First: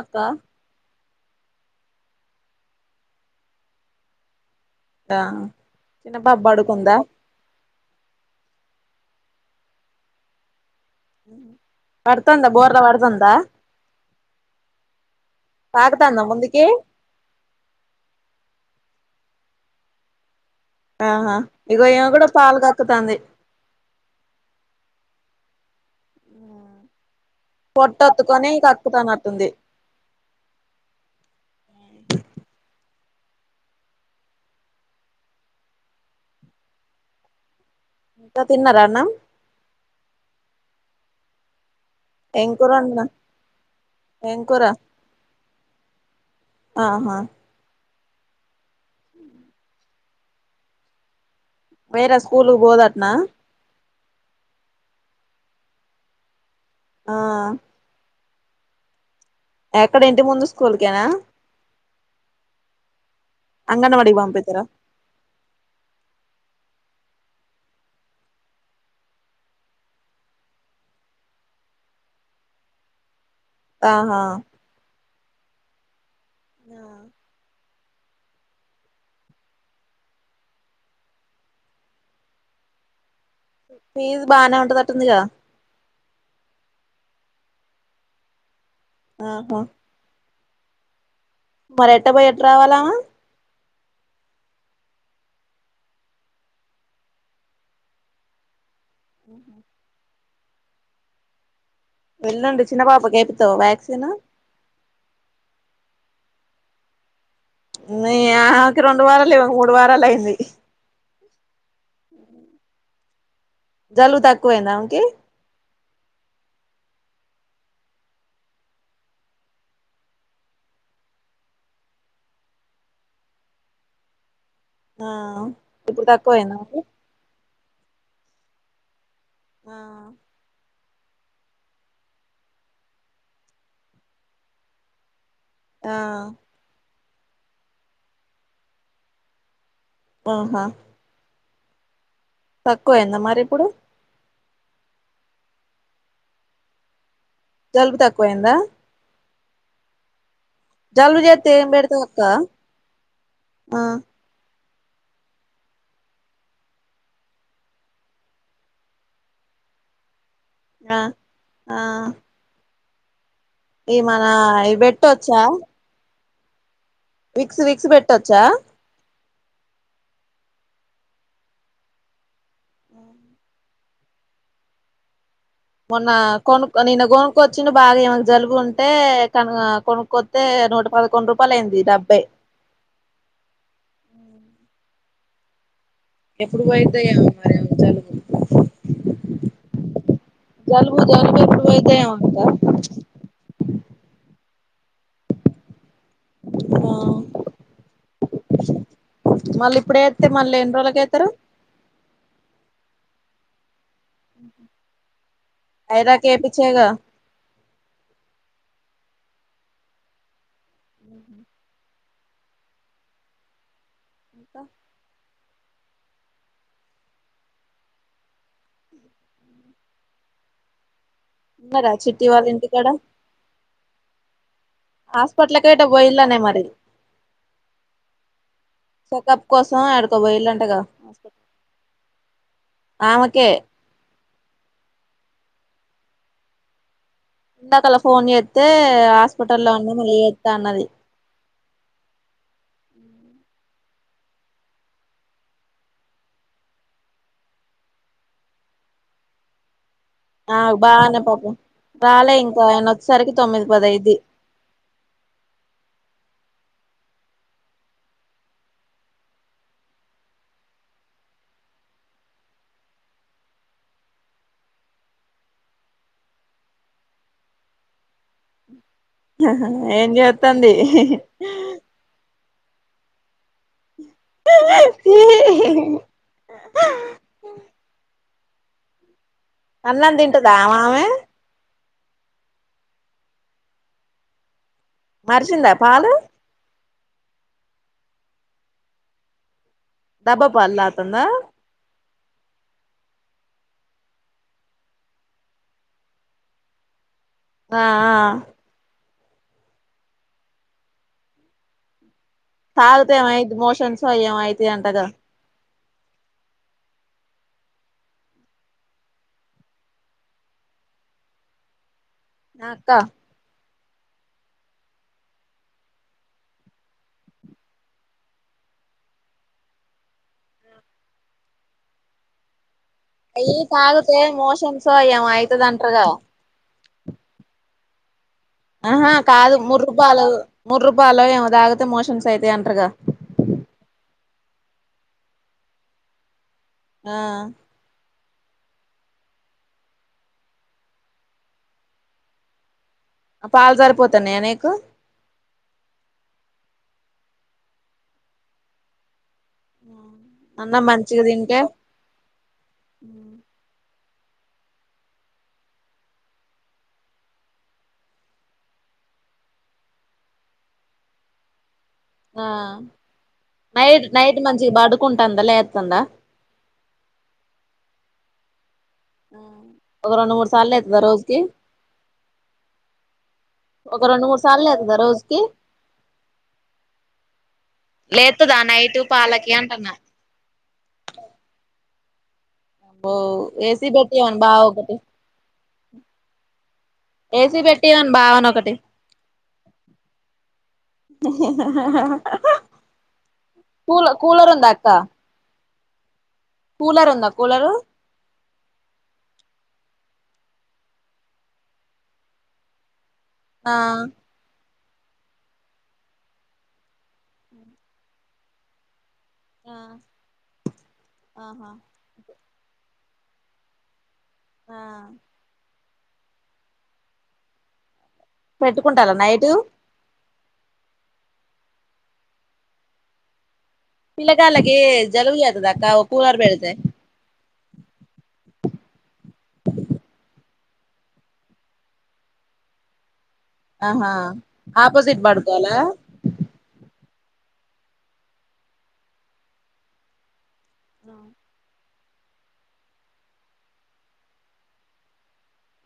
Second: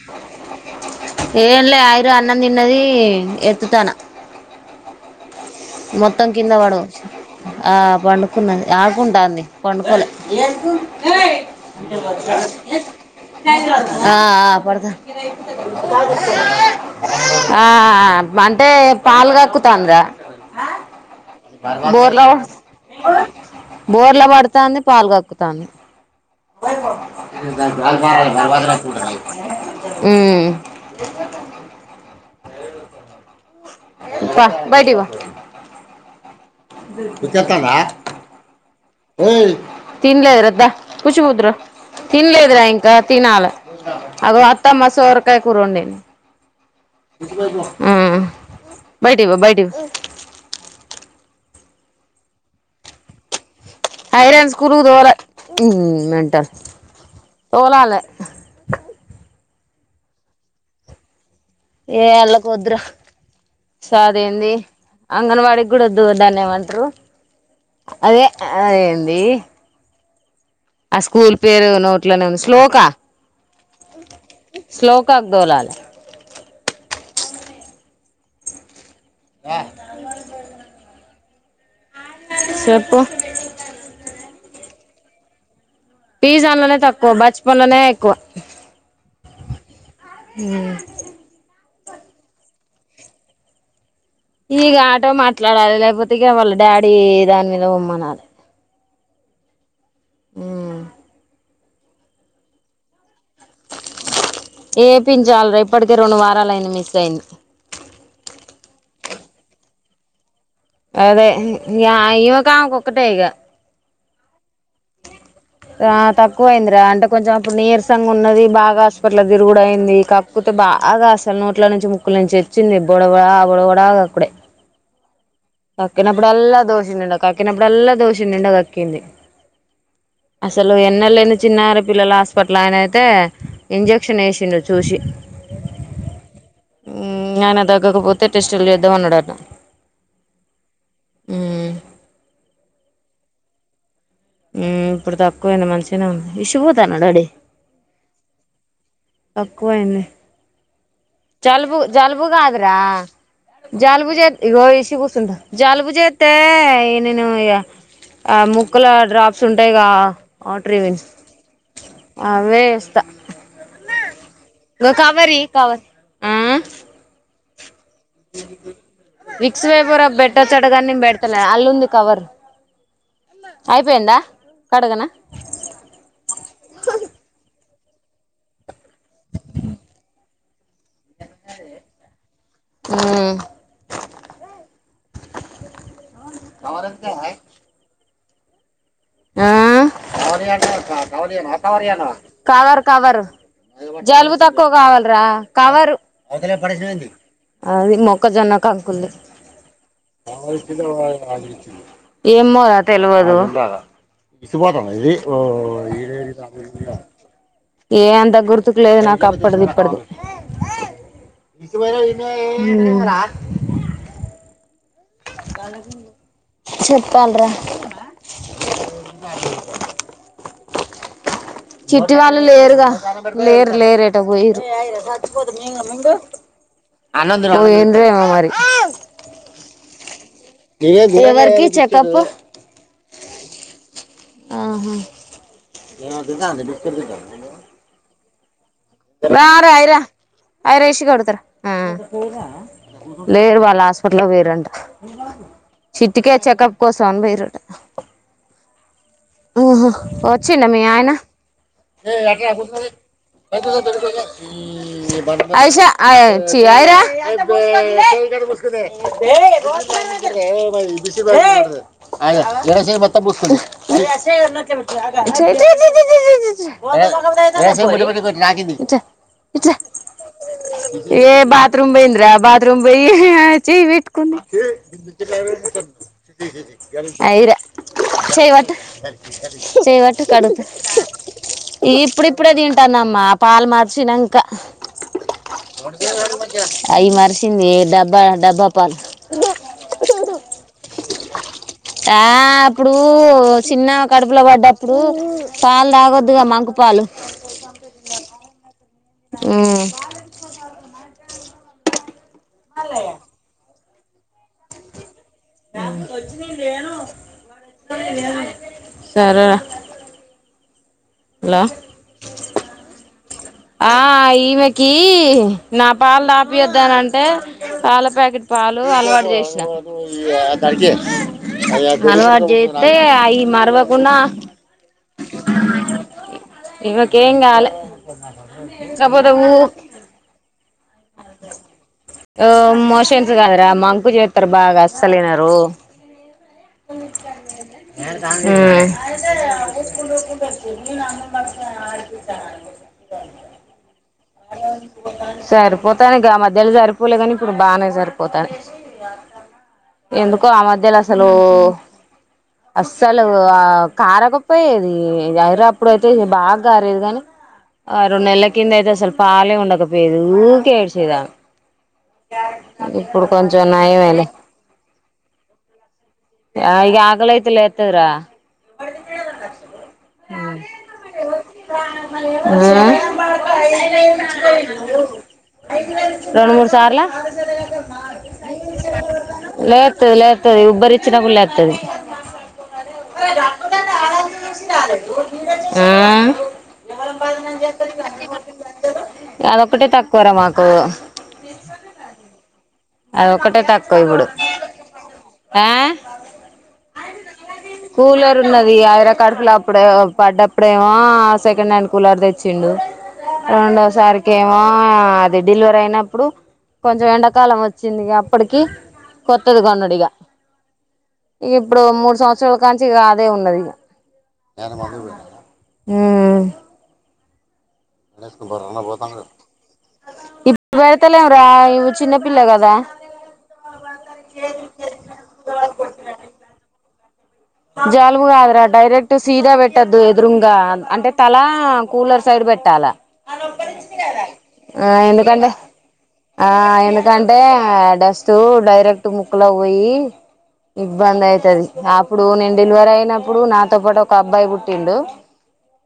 అక్క ఏన్లే ఆయిరు అన్న తిన్నది ఎత్తుతన ఆ మొత్తం కింద పడ ఆ పండుకున్నది ఆ ఉంటాంది పండుకోలే పడుతుందా బోర్లా పడుతుందా ఆఅ పడతా పాకుతాందా ముందుకి ఆ అంటే పాల్గాకుత అంద్ర ఆహా ఇగో ఈమె బోర్లా కూడా పాలు కక్కుతాంది బోర్లా పడుతా అంది పాలు కకు స్తాను పొట్టొత్తుకొని కక్కుతానట్టుంది ఉమ్ వా బయటి వా ఉచతనా ఇంకా తిన్నారా అన్నం తిన్లే ఇరద్దా కుష్ ఉధరు ఏం తినలేదురా కూర ఇంకా వండినా తినాల ఏం అదో కూర అత్తమ్మ సోరకాయ కూర వండింది ఆహా ఉ బయటివ్వు బయటివ్వు వేరే స్కూలుకు పోదాట్నా హైరాన్స్ స్కూళ్లకు తొల ఉ మెంటల్ ఆ తోలాలే ఎక్కడ ఇంటి ముందు స్కూల్కేనా ఏ అళ్ళకు వద్దురా సా అంగన్వాడికి అది ఏంది. పంపితారా అంగన్వాడీకి కూడా వద్దు దాన్ని ఏమంటారు. అదే అదేంది. ఆ స్కూల్ పేరు నోట్లోనే ఉంది. శ్లోకా ఆహా శ్లోక్ కక్ దోళాల ఆ ఆ చెప్పు ఫీజ్ బానే ఉంటతంటది గా ఫీజు అన్నానే తక్కువ బచ్పన్ అన్నానే ఎక్కువ ఆహా హ్ మరీ ఎట్ట బోయ్ ఎట్టా రావాల ఇగ ఆటో మాట్లాడాలి. లేకపోతే ఇగా వాళ్ళ డాడీ దాని మీద పొమ్మనాలే [inaudible] హ్ ఎల్లుండి. చిన్న పాప కైతే ఏపిండి చాలు రే ఇప్పటి తే రెండు వారాలు అయింది. మిస్ అయింది. నీ ఆమేకి రెండు వారాలు ఇమేకి మూడు వారాలు అయింది. అదే ఇగా ఈమెకు ఆమెకు ఒక్కటే ఇగా జలుబు తాక్కువ అయిందా ఆమెకి ఆ తక్కువ అయిందిరా అంటే కొంచెం అప్పుడు నీరసంగా ఉన్నది. బాగా హాస్పిటల్ కు తిరుగుడు అయింది. కక్కుతే బాగా అసలు నోట్ల నుంచి ముకుల నుంచి వచ్చింది. బొడబడా ఆ బొడవడా కక్కుడే ఆ ఇప్పుడు తక్కువయిందా కక్కినప్పుడల్లా ఆమెకి దోషిడు నిండ కక్కినప్పు ప్పుడల్లా దోషిడు నిండా కక్కింది. ఆ అసలు వాళ్ళు ఎన్నళ్ళు అయినా చిన్నరీ పిల్లలు హాస్పిట్ల ఆయన అయితే ఇంజెక్షన్ ఏసిండు చూసి ఆ హ్ ఏమన్నా తగ్గకపోతే టెస్టులు చేద్దాం. అన్నడట ఆహా హ్ తక్కువ అయిందా మరి ఇప్పుడు హ్ ఇప్పుడు తక్కువైంది. మంచిగానే ఉంది. ఇష్ పోతాన్నావ డాడీ జలుబు తక్కువయిందా తక్కువైంది. జలుబు చేస్తే ఏం చల్బు పెడతావ్ అక్క జల్బుగద్రా ఆ జల్బుజయి చ కూస్తుంటా జలుబు చేస్తే నేను ఆ ముక్కల డ్రాప్స్ ఉంటాయిగా ట్రవిన్ ఆ ఆ అవే త ఈ మన ఈ పెట్టొచ్చా కవర్ ఆ విక్స్ మ పెట్టొచ్చా విక్స్ వేపురబ్ పెట్టచ్చట కానీ పెడతన్నా అల్లుంది కవర్ ఆ అయిపోయిందా కడగనా మొన్న కొనుక్ నిన్న కొనుకుొచ్చిడు బాగా ఏమకు జలుబుంట టె తను కొను కొ తే నూట పదకొండు రూపాయలు అయింది. డబ్బే ఉమ్ ఎప్పుడు పోయిద్దో ఏమో మరి ఇ జలుబు ఆ జలుబు జలుబు ఎప్పుడు పోయిద్దో ఏమో అక్క కవర్ కవరు జలుబు తక్కువ కావాలరా కవరు ఆ అది మొక్కజొన్న కంకుంది మళ్ళీ ఇప్పుడు ఏత్తే మళ్ళీ ఎన్ని రోజులకి ఏత్తరు ఏమో తెలిదు [inaudible] విసు పోతా ఇది ఐరాకి ఏపిచ్చేగా ఏ ఏ అంత గుర్తుకు లేదు నాకు అప్పది ఇప్పటిది ఇసు వార అ రా అకా చెప్పాలా ర ఉన్నరా చిట్టి వాళ్ళు వాళ్ళ లేరుగా ఇంటికాడ లేరు లేరుేట పోయరు హాస్పిటల్కి ఎటో పోయిల్లనే మరి అ ఏేమ మరి చెకప్ కోసం యాడికో పోయిల్లంటగా ఎవరికి చెకప్ ఆమెకే ఆహా అక ఎ కలా ఫోన్ రా రే హాస్పిటల్లో ఉన్నా ఐరా మళ్ళీ చేత్తా అన్నది ఐరాషిక అడతార లేరు వాళ్ళ హాస్పిటల్ పేయరంట చిట్టికే చెకప్ కోసం అని పేయరుంట ఓహా వచ్చి ఆ మీ అయనా బానే పాపం రాలే ఇంకా ఆయన వచ్చేసరికి తొమ్మిది పది అయిద్ది సా [inaudible] గు రాగింది ఏం చేత్తంది ఇ ఏ బాత్రూమ్ బయందరా బాత్ర త్ర పోయి జ వట్టుకు అరా చేవచ్చ స అన్నం సైవటి తింటదా కడుదు ఆమె ఇప్పుడు ఇప్పుడే తింటానమ్మా పాలు మార్చినంక మరిచిందా పాలు అయి మర్సంది డబ్బా డబ్బా పల్ డబ్బా పలా అతందా ఆ అప్పుడు చిన్న కడుపులో పడ్డప్పుడు పాలు తాగొద్దుగా మంకు పాలు ఆ మ్ తాగితే ఏం అయ్యిద్ది మోషన్స్ తయ్యం అయితాయి అంటగా సరే లా నాక్క ఆ ఈమెకి నా పాలు తాగిపియొద్దు అని అంటే పాల ప్యాకెట్ పాలు అలవాటు చేషినా అలవాటు చే అయ్యి తాగితే మోషన్స్ అయ్యేమో అయ్యితదంటరుగా ఇవ్వకు ఎంకాలే ఆహా కాదు మూడు రూపాలు మూడు రూపాలు ఏమో తాగితే మోషన్స్ ఆ అయితాయి అంటారుగా మోషన్స్ కాదురా మం కు చెత్తరు బాగా అస్సలినరు ఆ మ్ ఆ పాలు సరిపో సరిపోతాని గా మధ్యలో సరిపోలే కాని ఇప్పుడు బానే సరిపోతాన ఎందుకో ఆ అన్నం మధ్యలో మంచిగా అసలు తింటే అస్సలు ఆ కారకపోయేది ఐరా అప్పుడు అయితే బాగా కారేది కాని ఆ రెండు నెల్ల కింద అయితే అసలు పాలే ఉండక పోయేది ఊకె ఏడిచేది ఆమె ఆ నైట్ నయమేలే నైట్ మంచిగ పడుకుంటుందా లేతుందా ఆ ఇగ ఆకలి అయితే ఎత్తదిరా ఒక రెండు మూడు సార్లు లెత్తదా రోజుకి ఒక రెండు మూడు సార్లు లెత్తదా రోజుకి రెండు మూడు సార్ల లెత్తదా నైటు పాలకి అంటన్నా నప్పుడు లెత్తది అబ్బో ఏసి బెట్టియ్యమను బావ ఒకటి మ్ ఏసి పెట్టిమను బావని ఒకటి అదొక్కటే తక్కువరా మాకు అది ఒకటే తక్కువ కూల ఇప్పుడు కూలర్ ఉందా అక్క ఆ కూలర్ ఉందా కూలరు కూలర్ ఉన్నది ఐరా కడుపులా అప్పుడొ పడ్డప్పుడేమో సెకండ్ హ్యాండ్ కూలర్ తెచ్చిండు ఆ రెండవ సారికేమో ఆ అది డెలివరీ అయినప్పుడు కొంచెం ఎండాకాలం వ వచ్చిందిగా అప్పటికిీ కొత్తడు ఆ కన్నోడిగా ఇక ఆహా ఇప్పుడు మూడు సంవత్సరం చులకాంచి అదే ఉన్నది మీ అయన ఆ మందుకు పోయి హ పెట్టుకుంటాళ్ల పోతాండు నైటు ఇప్పుడు పెడతలేం రా ఇగొ చిన్నపిల్ల కదా పిల్ల తల్లికి జలుబు లేత్తదక్కా కూలర్ పెడితే జలుబు కాదు రా డైరెక్ ఇటు సీదా పెట్టద్దు ఎదురుంగ అంటే తల కూలర్ సైడ్ పెట్టాలా ఆహా ఆ ఆపోజిట్ ఎందుకంటే పడుకోవాలా ఆ ఎందుకంటే డస్ట్ డైరెక్ట్ ముక్కలకు పోయి ఇబ్బంది అయితది ఇగ ఆ ఇప్పుడు నేను డెలివరీ అయినప్పుడు నాతో పాటు ఒక అబ్బాయి పుట్టిండు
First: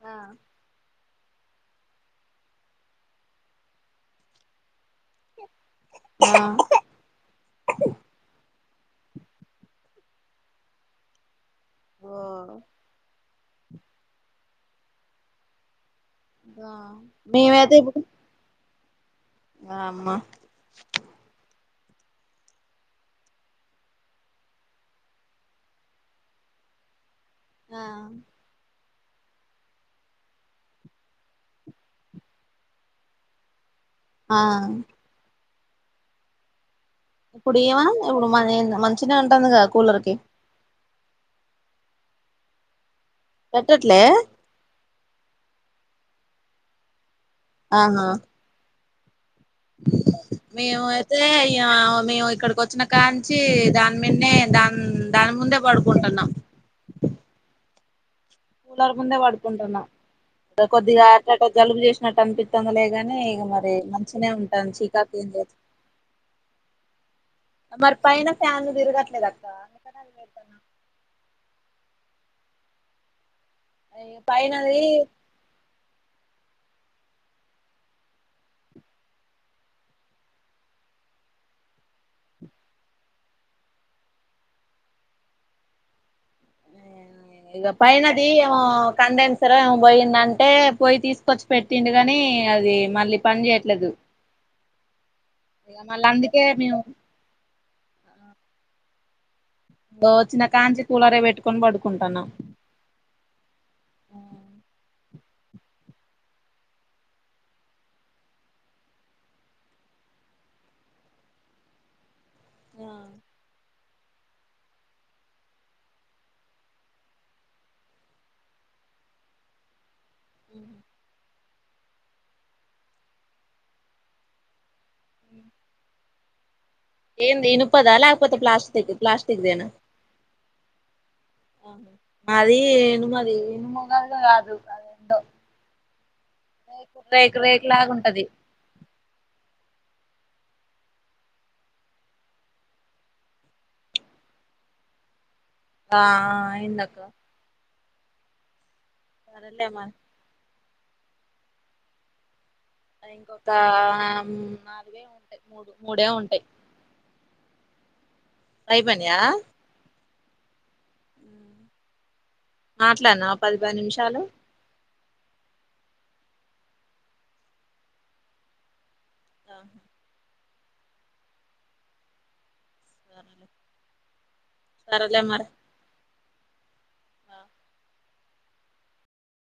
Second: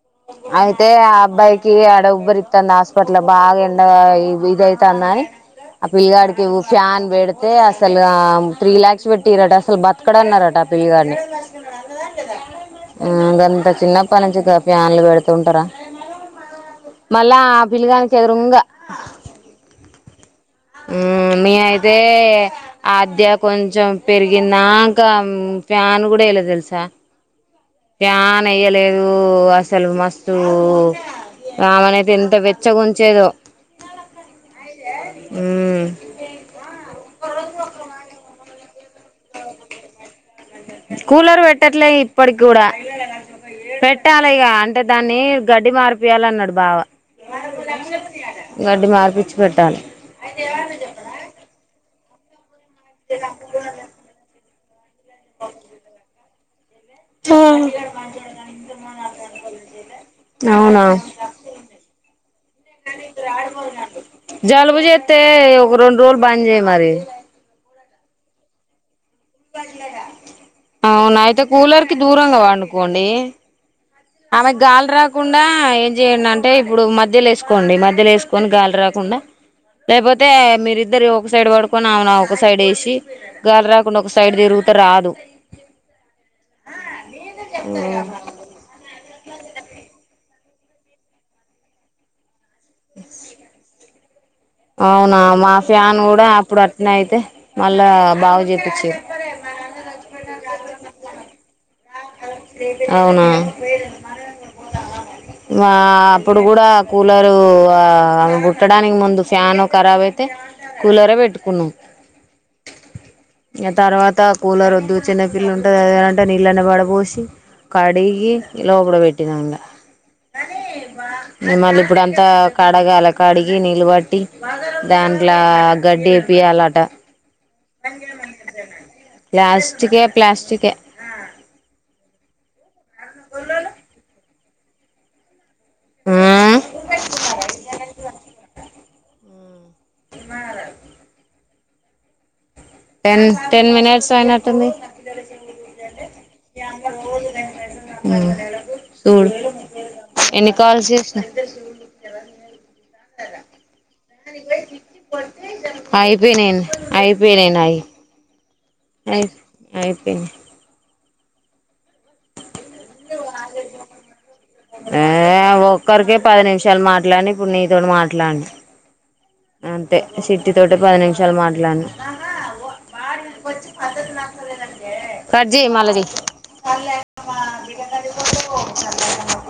ఆ అయితే ఆ అబ్బాయికి ఆడ ఉబ్బరిత్తంది హాస్పిటల్ బాగా ఎండగా ఇదైతందని అప్పు ఇల్గా ఆ అడికి ఫ్యాన్ బేడతే అసలు ఆ త్రీ లాక్స్ పెట్టిరట అసలు బతకడు అన్నారట ఆ పిలిగన్ని ఓ ఉం బ ఇంత చిన్నప్ప నుంచి కాపి ఫ్యాన్లు పెడుతే ఉంటారా ఆ మళ్ళా ఆ పిల్లిగానికి ఎదురంగా ఆ ఆ అమ్మా తే ఆద్య కొంచెం పెరిగినాంకా ఫ్యాన్ గూడా ఎయిలా తెలుసా ఆ ఫ్యాన్ ఎయ్యలేద్ అసలు మస్తు ఆమనయితే ఎంత వెచ్చగ ఉంచేదో ఆ ఊ ఇప్పుడు ఏమనా ఇప్పుడు మ మంచినె ఉంటాంది కదా కూలర్ కి కూలర్ పెట్టట్లే ఇప్పటి కూడా పెట్టట్లే పెట్టాలిగా అం అంటే దాన్ని గడ్డి మారిపియాల అన్నాడు బావ ఆహా గా పిచ్చు మేము అయితే ఇయ మేము ఇక్కడకొ వచ్చిన కాంచి దాని మీన్నే దా ఉ దాని ముందే పడుకుంటున్నాం ఆ కూలర్ ముందే పడుకుంటున్నా అవునా కొద్దిగా అట్లా జలుబు చేసినట్టు అనిపిత్తాంది లే గానీ ఇంగ మరి మంచినే ఉంటాంది జలుబు చీకాకు చేస్తే ఏం లేదు ఒక రెండు రోజులు బంద్ చేయి మరి పైన ఫ్యాను తిరగట్ల అవునా అయితే కూలర్ కి దూరంగా పనుకోండి ఆమెకు పైనది గాల్ రాకుండా చేయండి అంటే ఇప్పుడు మధ్యలో ఏసుకోండి మధ్యలో ఏసుకొని గాలి రాకుండా లేకపోతే మీరిద్దరు ఒక సైడ్ పడుకొని అవునా ఒక సైడ్ వేసి గాలి రాకుండా ఒక సైడ్ తిరుగుత రాదు ఇక పైనది ఏమొ కండెన్సరా ఏమొ బొయ్యిందం అంటే పోయి తీసుకొచ్చి పెట్టిండు కాని అది మళ్ళీ పని చేయట్లేదు అవునా మా ఇక ఫ్యాన్ మళ్ళీ గూడా అందుకే అప్పుడు మేము అట్నే అయితే మళ్ళా బాగు జేపిచ్చిరి వోచ్చిన కాంచిి కూలరే పెట్కొనీ పడుకుంది అవునా అప్పుడు కూడా కూలరు ఆ పుట్టడానికి ముందు ఫ్యాన్ ఖరాబ్ అయితే కూలరే పెట్టుకున్నాం ఆ ఇగ తర్వాత కూలర్ వద్దు చిన్న పిల్లు ఉంటుందింటే నీళ్ళనే పడ పోసి కడిగి లోపల పెట్టినండ ఉ మళ్ళీ ఇప్పుడంతా కడగాల కడిగి నీళ్ళు బట్టి దాంట్లో గడ్డి పియాలట ఏంది ఇనుపదా లేకపోతే ప్లాస్టిక్ ప్లాస్టిక్ దేనా ప్లాస్టికే ప్లాస్టికే అది ఇనుమది ఇనుముగాదు గాదు అదెందో ఉమ్ రేకు రేకు రేకు లాగుంటది [unintelligible] టెన్ టెన్ మినిట్స్ అయినట్టుంది ఆ ఆయిందక ఉ చూడు మరి ఎ కాాలస ఇంకొక నాలుగే ఉ అయిపోయినను అయిపోయిననుయి పై పన్యా అే అ మాట్లాడినా పదిభై నిమిషాలు ఆ ఒక్కరికే పది నిమిషాలు మాట్లాడి ఇప్పుడు నీతో మాట్లాడినా అంతే సిట్ ఇటి తోటి పది నిమిషాలు మాట్లాడిను స కట్ చెయ్ మల్ల చెయ్ క అిక పో [unintelligible]